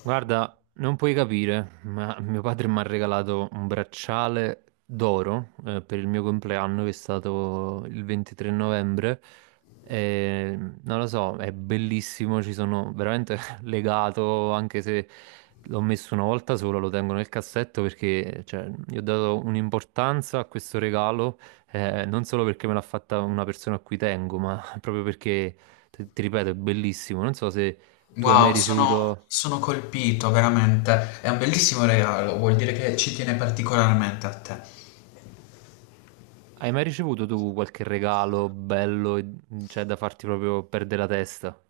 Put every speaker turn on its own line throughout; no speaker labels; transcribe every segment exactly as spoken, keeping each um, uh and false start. Guarda, non puoi capire, ma mio padre mi ha regalato un bracciale d'oro eh, per il mio compleanno, che è stato il ventitré novembre. E, non lo so, è bellissimo, ci sono veramente legato, anche se l'ho messo una volta sola, lo tengo nel cassetto perché cioè, gli ho dato un'importanza a questo regalo, eh, non solo perché me l'ha fatta una persona a cui tengo, ma proprio perché, ti ti ripeto, è bellissimo. Non so se tu hai
Wow,
mai
sono,
ricevuto...
sono colpito veramente. È un bellissimo regalo, vuol dire che ci tiene particolarmente a te.
Hai mai ricevuto tu qualche regalo bello, e- cioè da farti proprio perdere la testa?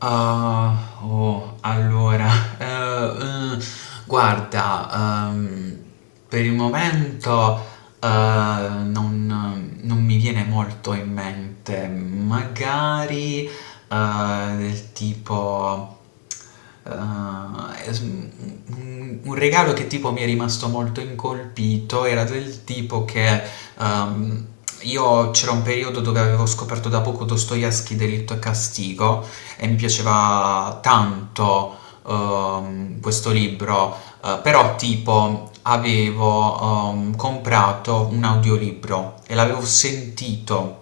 Ah, oh, allora, eh, eh, guarda, ehm, per il momento. Ehm, non, non mi viene molto in mente, magari eh, del tipo eh, es- un un regalo che tipo mi è rimasto molto incolpito era del tipo che ehm, io c'era un periodo dove avevo scoperto da poco Dostoevsky, Delitto e Castigo, e mi piaceva tanto ehm, questo libro. Eh, però tipo avevo ehm, comprato un audiolibro e l'avevo sentito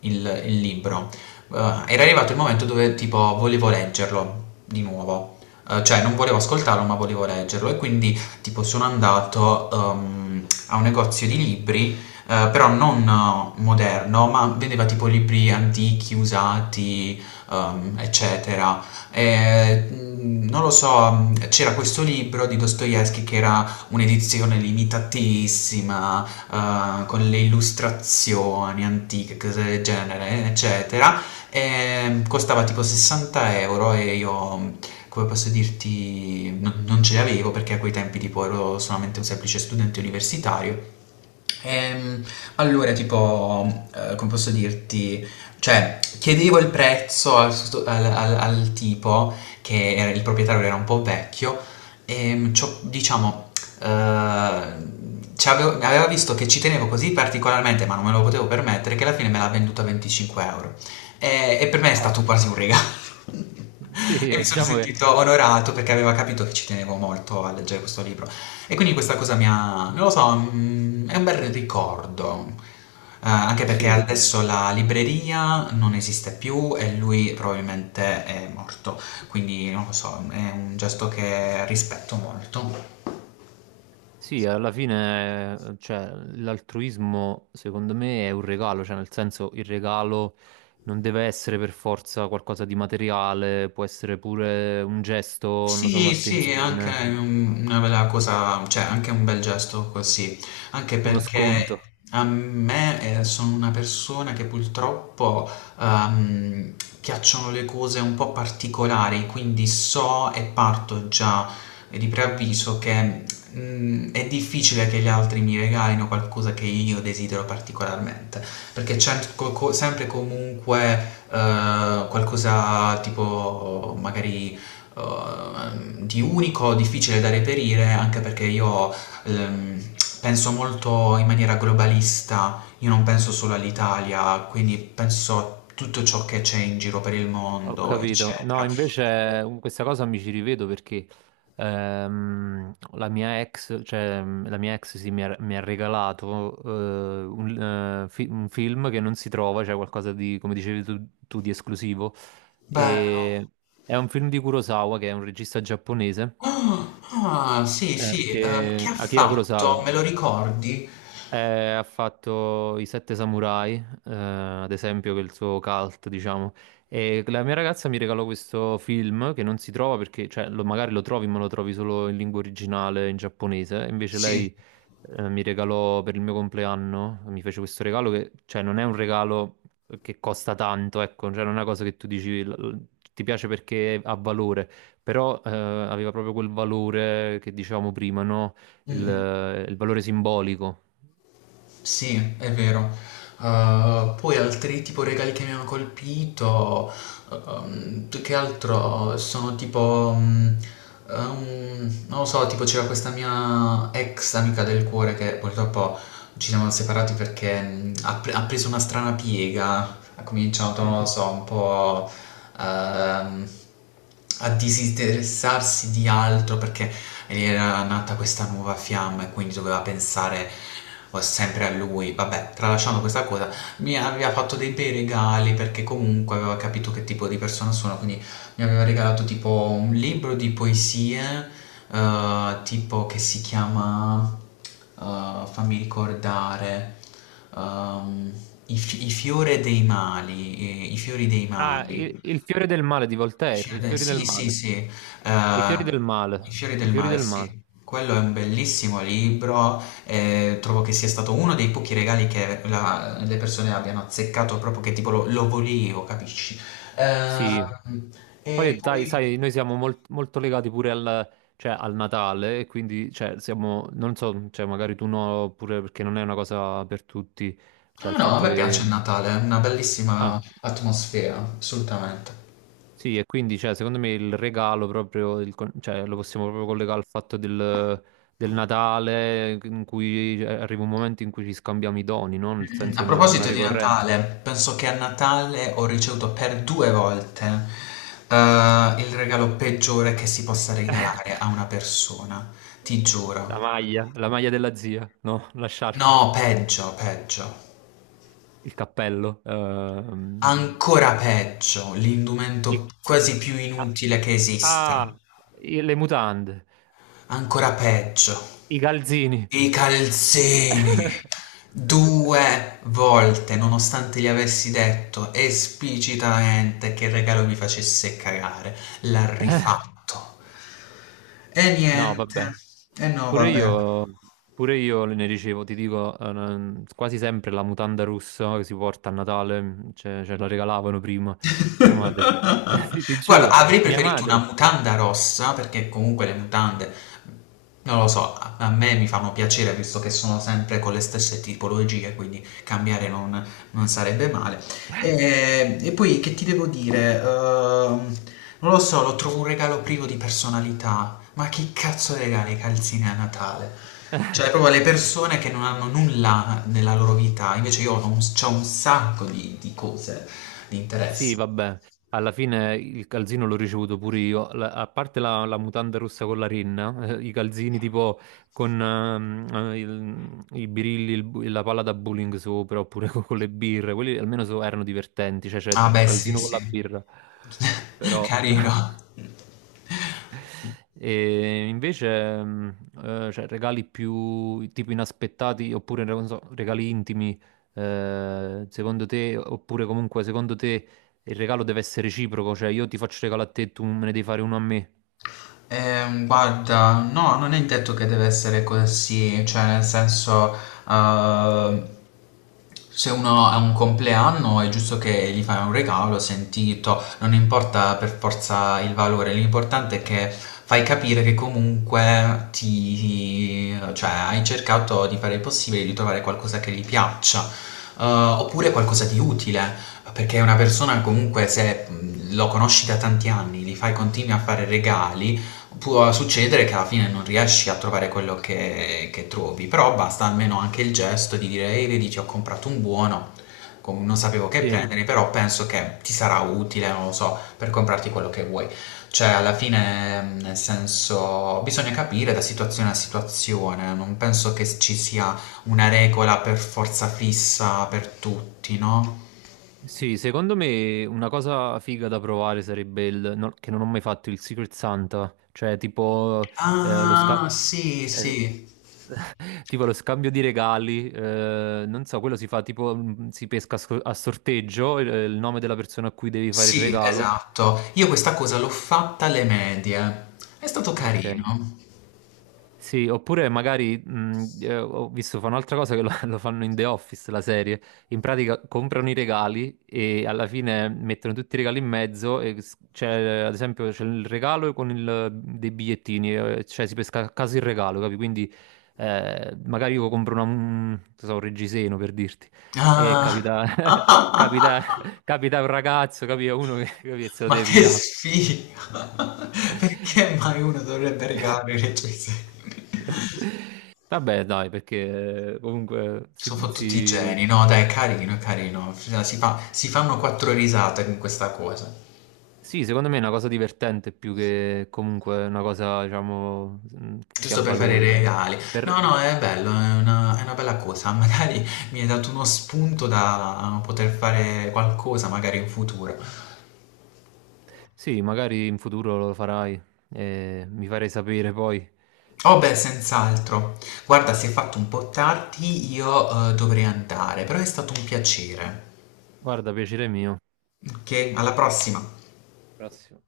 il, il libro. Eh, Era arrivato il momento dove tipo volevo leggerlo di nuovo. Eh, cioè non volevo ascoltarlo ma volevo leggerlo, e quindi tipo sono andato ehm, a un negozio di libri, eh, però non eh, moderno, ma vendeva tipo libri antichi, usati, ehm, eccetera. eh, Non lo so, c'era questo libro di Dostoevsky che era un'edizione limitatissima, eh, con le illustrazioni antiche, cose del genere, eccetera. E costava tipo sessanta euro e io, come posso dirti, non, non ce l'avevo perché a quei tempi tipo ero solamente un semplice studente universitario. Ehm, allora, tipo, eh, come posso dirti? Cioè, chiedevo il prezzo al, sost- al- al- al tipo, che era, il proprietario era un po' vecchio, e c'ho- diciamo, eh, ci avevo- aveva visto che ci tenevo così particolarmente, ma non me lo potevo permettere, che alla fine me l'ha venduto a venticinque euro. E, e per me è
Ah,
stato quasi un regalo.
sì,
E mi
eh,
sono
diciamo che
sentito onorato perché aveva capito che ci tenevo molto a leggere questo libro. E quindi questa cosa mi ha, non lo so, mm, è un bel ricordo. Eh, anche perché
sì,
adesso la libreria non esiste più e lui probabilmente è morto, quindi non lo so, è un gesto che rispetto molto.
sì, alla fine, eh, cioè, l'altruismo secondo me è un regalo, cioè nel senso il regalo non deve essere per forza qualcosa di materiale, può essere pure un gesto, non lo so,
Sì, sì, è anche
un'attenzione,
un- una bella cosa, cioè anche un bel gesto così, anche
uno
perché
sconto.
a me eh, sono una persona che purtroppo ehm, piacciono le cose un po' particolari, quindi so e parto già di preavviso che mm, è difficile che gli altri mi regalino qualcosa che io desidero particolarmente, perché c'è co- co- sempre comunque eh, qualcosa tipo magari ehm, di unico, difficile da reperire, anche perché io ehm, penso molto in maniera globalista, io non penso solo all'Italia, quindi penso a tutto ciò che c'è in giro per il
Ho
mondo,
capito. No,
eccetera.
invece um, questa cosa mi ci rivedo perché ehm, la mia ex, cioè mm, la mia ex sì, mi ha, mi ha regalato eh, un, eh, fi- un film che non si trova, cioè qualcosa di, come dicevi tu, tu, di esclusivo.
Bello.
E è un film di Kurosawa, che è un regista giapponese,
Ah, ah, sì,
eh,
sì, ehm, che
che,
ha
Akira
fatto?
Kurosawa,
Me lo ricordi?
eh, ha fatto I Sette Samurai, eh, ad esempio, che è il suo cult, diciamo. E la mia ragazza mi regalò questo film che non si trova perché, cioè, lo- magari lo trovi, ma lo trovi solo in lingua originale, in giapponese. Invece
Sì.
lei, eh, mi regalò per il mio compleanno, mi fece questo regalo che, cioè, non è un regalo che costa tanto, ecco, cioè, non è una cosa che tu dici, l- l- ti piace perché ha valore, però, eh, aveva proprio quel valore che dicevamo prima, no?
Mm, mm.
il il valore simbolico.
Sì, è vero. Uh, poi altri tipo regali che mi hanno colpito, um, più che altro sono tipo, um, um, non lo so, tipo c'era questa mia ex amica del cuore che purtroppo ci siamo separati perché mm, ha, pre- ha preso una strana piega, ha cominciato, non lo so, un po' ehm, a disinteressarsi di altro perché gli era nata questa nuova fiamma e quindi doveva pensare eh, sempre a lui. Vabbè, tralasciando questa cosa, mi aveva fatto dei bei regali perché comunque aveva capito che tipo di persona sono, quindi mi aveva regalato tipo un libro di poesie, eh, tipo, che si chiama, eh, fammi ricordare, ehm, I, fi- i fiori dei mali, eh, i fiori dei
Ah, il,
mali.
il fiore del male di
I
Voltaire,
Fiori
i
del-
fiori del
Sì, sì,
male.
sì, eh,
I fiori del
I
male,
fiori
i
del
fiori
mare,
del male.
sì. Quello è un bellissimo libro, eh, trovo che sia stato uno dei pochi regali che la- le persone abbiano azzeccato, proprio che tipo lo, lo volevo, capisci?
Sì.
Eh,
Poi,
e
dai,
poi...
sai, noi siamo mol- molto legati pure al, cioè, al Natale, e quindi, cioè, siamo, non so, cioè, magari tu no, pure perché non è una cosa per tutti,
No,
cioè, il
no, a
fatto
me piace
che...
il Natale, è una bellissima
Ah,
atmosfera, assolutamente.
sì, e quindi, cioè, secondo me il regalo proprio, il con- cioè, lo possiamo proprio collegare al fatto del, del Natale, in cui eh, arriva un momento in cui ci scambiamo i doni, no? Nel
Mm,
senso,
a
è una, una
proposito di
ricorrenza.
Natale, penso che a Natale ho ricevuto per due volte eh, il regalo peggiore che si possa regalare a una persona, ti
La
giuro.
maglia, la maglia della zia, no, la sciarpa,
No, peggio, peggio.
il cappello, ehm,
Ancora peggio, l'indumento
i-
quasi più
ah,
inutile che esista.
ah, i- le mutande,
Ancora peggio.
i calzini.
I calzini! Due volte, nonostante gli avessi detto esplicitamente che il regalo mi facesse cagare, l'ha rifatto. E
No,
niente.
vabbè,
E no,
pure
vabbè.
io, pure io ne ricevo, ti dico, eh, non- quasi sempre la mutanda russa che si porta a Natale, mm, ce, ce la regalavano prima, mia madre, ti
Guarda,
giuro,
avrei
mia
preferito una
madre.
mutanda rossa, perché comunque le mutande, non lo so, a a me mi fanno piacere visto che sono sempre con le stesse tipologie, quindi cambiare non, non sarebbe male. E, e poi che ti devo dire? Ehm, non lo so, lo trovo un regalo privo di personalità. Ma che cazzo regala i calzini a Natale? Cioè, proprio le persone che non hanno nulla nella loro vita, invece io ho un, c'ho un sacco di, di cose, di
Sì,
interessi.
vabbè, alla fine il calzino l'ho ricevuto pure io, La- a parte la, la mutanda rossa con la rinna, eh, i calzini tipo con ehm, eh, il- i birilli, il bu- la palla da bowling sopra, oppure co- con, le birre, quelli almeno so- erano divertenti, cioè c'è
Ah
il
beh, sì,
calzino con
sì.
la birra, però...
Carino.
E invece, mm, eh, cioè, regali più tipo inaspettati oppure non so, regali intimi, eh, secondo te, oppure comunque secondo te il regalo deve essere reciproco, cioè io ti faccio regalo a te e tu me ne devi fare uno a me.
Ehm, guarda, no, non è detto che deve essere così, cioè nel senso, eh, se uno ha un compleanno è giusto che gli fai un regalo sentito, non importa per forza il valore, l'importante è che fai capire che comunque ti, cioè, hai cercato di fare il possibile di trovare qualcosa che gli piaccia, eh, oppure qualcosa di utile. Perché una persona comunque se mh, lo conosci da tanti anni, gli fai continui a fare regali, può succedere che alla fine non riesci a trovare quello che, che trovi, però basta almeno anche il gesto di dire, ehi, vedi, ti ho comprato un buono, com- non sapevo che
Sì,
prendere, però penso che ti sarà utile, non lo so, per comprarti quello che vuoi. Cioè, alla fine, mh, nel senso, bisogna capire da situazione a situazione, non penso che ci sia una regola per forza fissa per tutti, no?
sì, secondo me una cosa figa da provare sarebbe il, no- che non ho mai fatto, il Secret Santa, cioè tipo eh, lo scambio.
Ah, sì, sì.
Tipo lo scambio di regali, eh, non so, quello si fa tipo, mm, si pesca a sor- a sorteggio, eh, il nome della persona a cui devi fare il
Sì,
regalo.
esatto. Io questa cosa l'ho fatta alle medie. È stato
Ok.
carino.
Sì, oppure magari mh, eh, ho visto fa un'altra cosa che lo, lo fanno in The Office, la serie. In pratica comprano i regali e alla fine mettono tutti i regali in mezzo. e s- c'è, ad esempio, c'è il regalo con il- dei bigliettini, eh, cioè si pesca a caso il regalo, capi? Quindi eh, magari io compro una- un, non so, un reggiseno per dirti. E
Ah.
capita, capita, capita un ragazzo, capi? Uno che, capi, che se lo
Ma
deve
che
pigliare.
sfiga! Perché mai uno dovrebbe regalare le recensioni?
Vabbè, dai, perché eh, comunque si,
Sono fottuti tutti i
si-
geni, no? Dai, è carino, è carino. Cioè, Si fa- si fanno quattro risate con questa cosa.
sì, secondo me è una cosa divertente più che comunque una cosa, diciamo, mh, che ha
Giusto per fare i
valore, però
regali. No,
per...
no, è bello, è una, è una bella cosa. Magari mi hai dato uno spunto da poter fare qualcosa, magari in futuro.
Sì, magari in futuro lo farai e mi farei sapere poi.
Oh beh, senz'altro. Guarda, si è fatto un po' tardi, io eh, dovrei andare, però è stato un piacere.
Guarda, piacere mio.
Ok, alla prossima.
Prossimo.